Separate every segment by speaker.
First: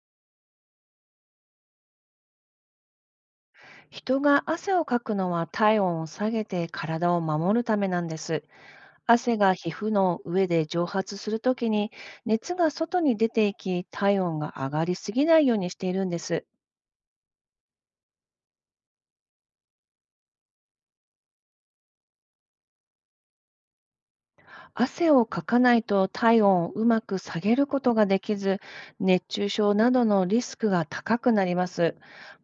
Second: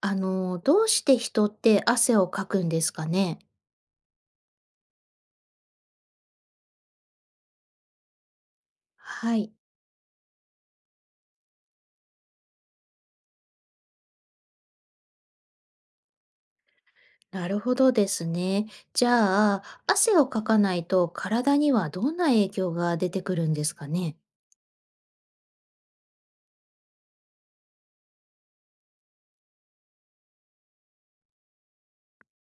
Speaker 1: どうして人って汗をかくんですかね？
Speaker 2: 人が汗をかくのは体温を下げて体を守るためなんです。
Speaker 1: は
Speaker 2: 汗
Speaker 1: い。
Speaker 2: が皮膚の上で蒸発するときに熱が外に出ていき、体温が上がりすぎないようにしているんです。
Speaker 1: なるほどですね。じゃあ、汗をかかないと体にはどんな影響が出てくるんですかね？
Speaker 2: 汗をかかないと体温をうまく下げることができず、熱中症などのリスクが高くなります。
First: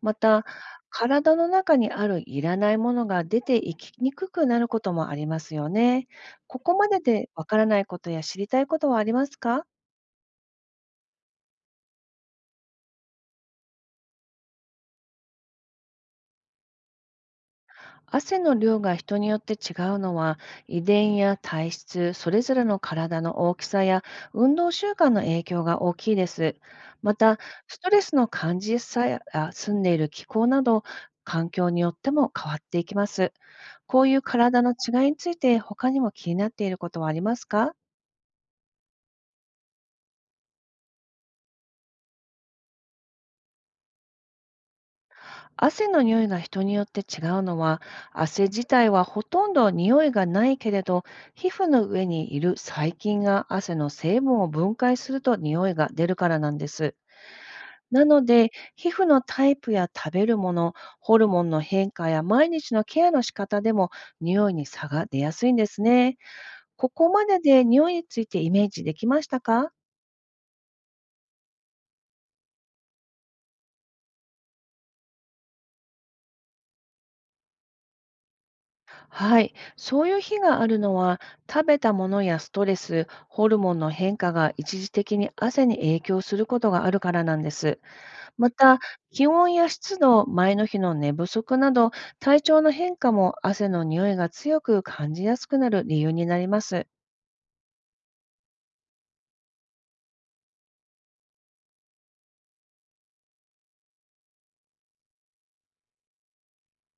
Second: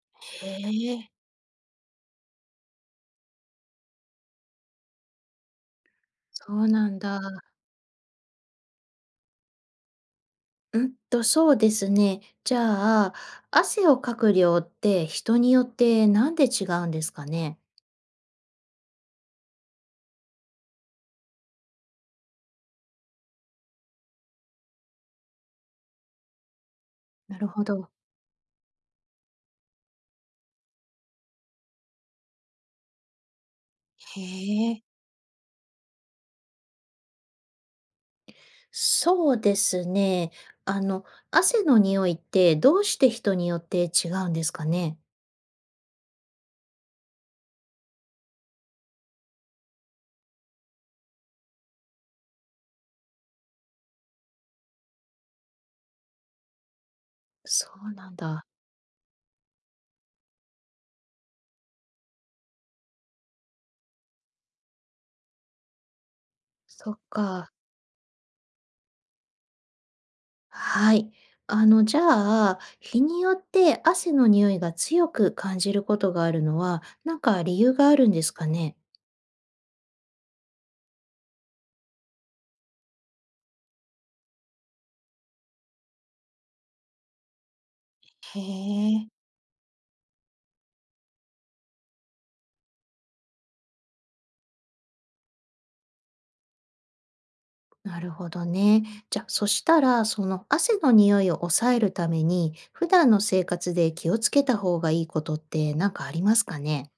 Speaker 2: また、
Speaker 1: へえ、
Speaker 2: 体の中にあるいらないものが出ていきにくくなることもありますよね。
Speaker 1: そ
Speaker 2: こ
Speaker 1: う
Speaker 2: こま
Speaker 1: なん
Speaker 2: で
Speaker 1: だ。
Speaker 2: でわからないことや知りたいことはありますか？
Speaker 1: うんと、そうですね。じゃあ、汗をかく量って人によってなんで違うんですかね？
Speaker 2: 汗の量が人によって違うのは、遺伝や体質、それぞれの体の大きさや運動習慣の影響が大きいです。ま
Speaker 1: な
Speaker 2: た、
Speaker 1: るほ
Speaker 2: スト
Speaker 1: ど。
Speaker 2: レスの感じさやあ住んでいる気候など、環境によっても変わっていきます。こうい
Speaker 1: へ
Speaker 2: う体の
Speaker 1: え、
Speaker 2: 違いについて他にも気になっていることはありますか？
Speaker 1: そうですね。あの、汗の匂いってどうして人によって違うんですかね？
Speaker 2: 汗の匂いが人によって違うのは、汗自体はほとんど匂いがないけれど、皮膚の上にいる細菌が汗の成分を分解すると匂いが出るからなんです。
Speaker 1: そう
Speaker 2: な
Speaker 1: なん
Speaker 2: の
Speaker 1: だ。
Speaker 2: で、皮膚のタイプや食べるもの、ホルモンの変化や毎日のケアの仕方でも匂いに差が出やすいんですね。こ
Speaker 1: そっ
Speaker 2: こまで
Speaker 1: か。
Speaker 2: で匂いについてイメージできましたか？
Speaker 1: はい。じゃあ、日によって汗の匂いが強く感じることがあるのは、なんか理由があるんですかね？
Speaker 2: はい、そういう日があるのは、食べたものやストレス、ホルモンの変化が一時的に汗に影響することがあるからなんです。
Speaker 1: へ
Speaker 2: また、
Speaker 1: え。
Speaker 2: 気温や湿度、前の日の寝不足など、体調の変化も汗の匂いが強く感じやすくなる理由になります。
Speaker 1: なるほどね。じゃ、あそしたら、その汗の匂いを抑えるために、普段の生活で気をつけた方がいいことって何かありますかね？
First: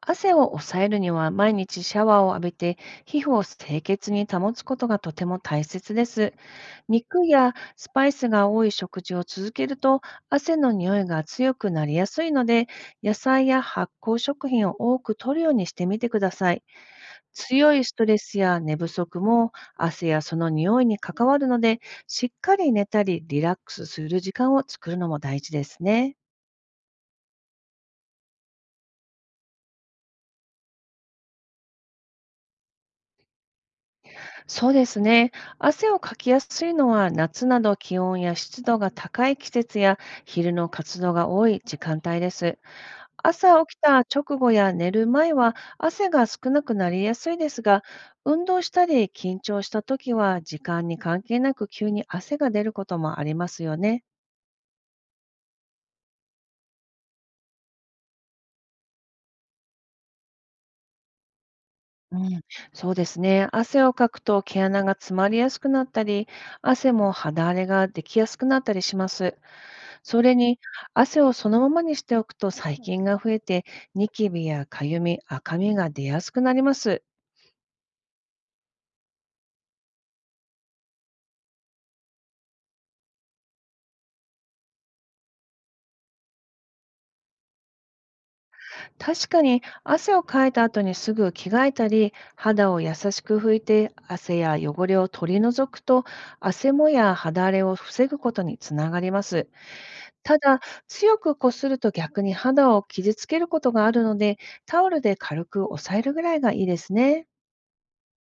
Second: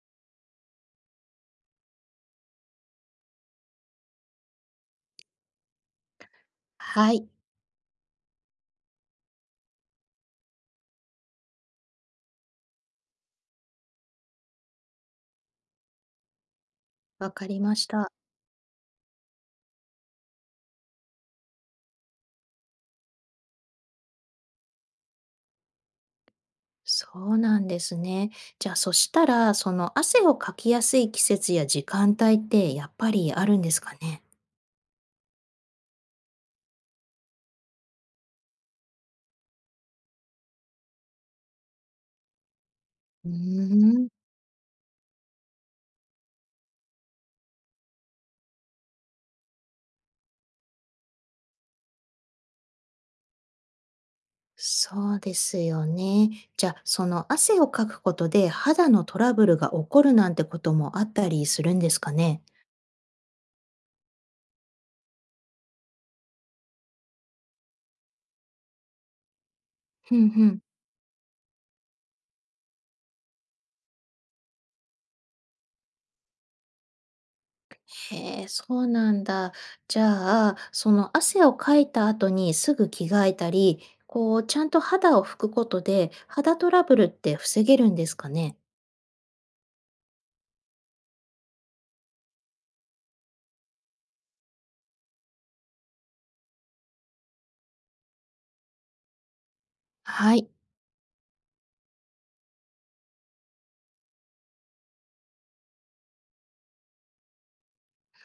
Speaker 2: 汗を抑えるには、毎日シャワーを浴びて、皮膚を清潔に保つことがとても大切です。
Speaker 1: は
Speaker 2: 肉
Speaker 1: い。
Speaker 2: やスパイスが多い食事を続けると汗の匂いが強くなりやすいので、野菜や発酵食品を多く摂るようにしてみてください。
Speaker 1: わかり
Speaker 2: 強
Speaker 1: ま
Speaker 2: い
Speaker 1: し
Speaker 2: スト
Speaker 1: た。
Speaker 2: レスや寝不足も汗やその匂いに関わるので、しっかり寝たりリラックスする時間を作るのも大事ですね。
Speaker 1: そうなんですね。じゃあ、そしたら、その汗をかきやすい季節や時間帯ってやっぱりあるんですかね？
Speaker 2: そうですね。汗をかきやすいのは夏など気温や湿度が高い季節や、昼の活動が多い時間帯です。
Speaker 1: うー
Speaker 2: 朝起きた
Speaker 1: ん。
Speaker 2: 直後や寝る前は汗が少なくなりやすいですが、運動したり緊張した時は時間に関係なく急に汗が出ることもありますよね。
Speaker 1: そうですよね。じゃあ、その汗をかくことで肌のトラブルが起こるなんてこともあったりするんですか
Speaker 2: うん、
Speaker 1: ね？
Speaker 2: そうですね。汗をかくと毛穴が詰まりやすくなったり、汗も肌荒れができやすくなったりします。
Speaker 1: ふ
Speaker 2: そ
Speaker 1: ん
Speaker 2: れ
Speaker 1: ふ
Speaker 2: に、
Speaker 1: ん。
Speaker 2: 汗をそのままにしておくと細菌が増えて、ニキビやかゆみ、赤みが出やすくなります。
Speaker 1: へえ、そうなんだ。じゃあ、その汗をかいた後にすぐ着替えたり、こうちゃんと肌を拭くことで、肌トラブルって防げるんですかね？
Speaker 2: 確かに汗をかいた後にすぐ着替えたり、肌を優しく拭いて汗や汚れを取り除くと、汗もや肌荒れを防ぐことにつながります。
Speaker 1: は
Speaker 2: た
Speaker 1: い。
Speaker 2: だ、強くこすると逆に肌を傷つけることがあるので、タオルで軽く押さえるぐらいがいいですね。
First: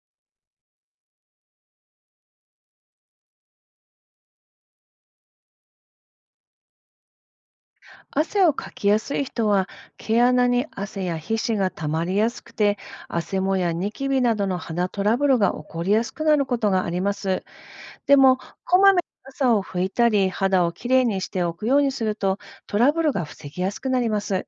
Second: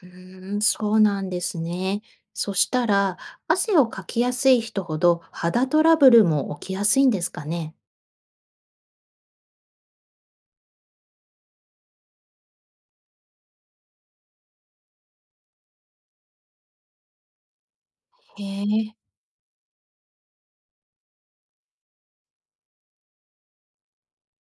Speaker 1: うーん、そうなんですね。そしたら、汗をかきやすい人ほど肌トラブルも起きやすいんですかね。
Speaker 2: 汗をかきやすい人は、毛穴に汗や皮脂がたまりやすくて、汗もやニキビなどの肌トラブルが起こりやすくなることがあります。でも、
Speaker 1: へ
Speaker 2: こま
Speaker 1: え、
Speaker 2: めに朝を拭いたり、肌をきれいにしておくようにすると、トラブルが防ぎやすくなります。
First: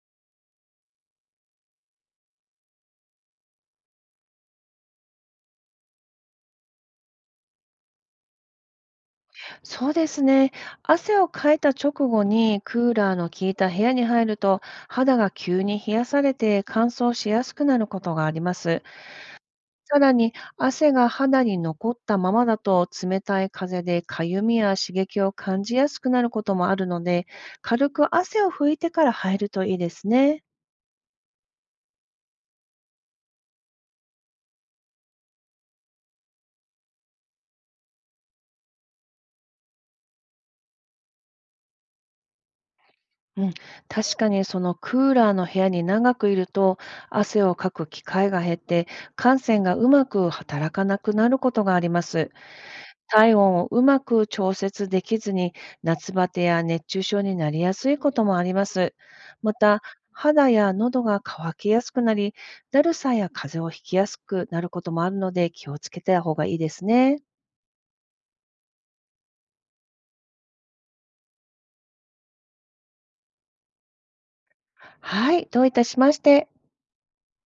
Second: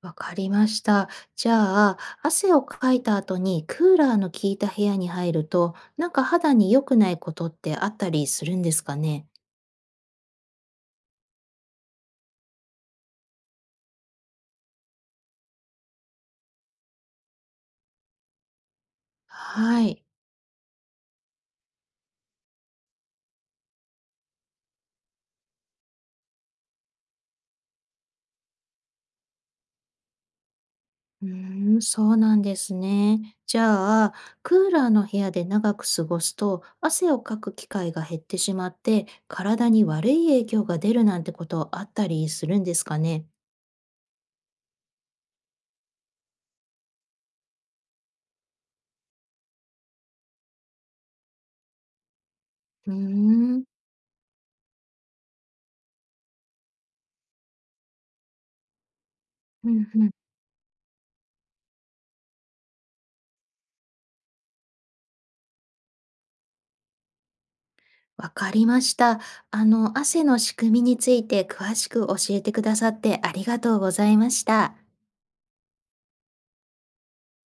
Speaker 1: わかりました。じゃあ、汗をかいた後にクーラーの効いた部屋に入ると、なんか肌に良くないことってあったりするんですかね。
Speaker 2: そうですね。汗をかいた直後にクーラーの効いた部屋に入ると、肌が急に冷やされて乾燥しやすくなることがあります。
Speaker 1: は
Speaker 2: さ
Speaker 1: い。
Speaker 2: らに、汗が肌に残ったままだと、冷たい風でかゆみや刺激を感じやすくなることもあるので、軽く汗を拭いてから入るといいですね。
Speaker 1: うーん、そうなんですね。じゃあ、クーラーの部屋で長く過ごすと、汗をかく機会が減ってしまって、体に悪い影響が出るなんてことあったりするんですかね。
Speaker 2: うん、確かにそのクーラーの部屋に長くいると、汗をかく機会が減って汗腺がうまく働かなくなることがあります。
Speaker 1: うー
Speaker 2: 体温
Speaker 1: ん、
Speaker 2: をうまく調節できずに夏バテや熱中症になりやすいこともあります。ま
Speaker 1: う
Speaker 2: た、
Speaker 1: んうん。
Speaker 2: 肌や喉が渇きやすくなり、だるさや風邪をひきやすくなることもあるので気をつけた方がいいですね。
Speaker 1: わかりました。汗の仕組みについて詳しく教えてくださってありがとうございました。
Speaker 2: はい、どういたしまして。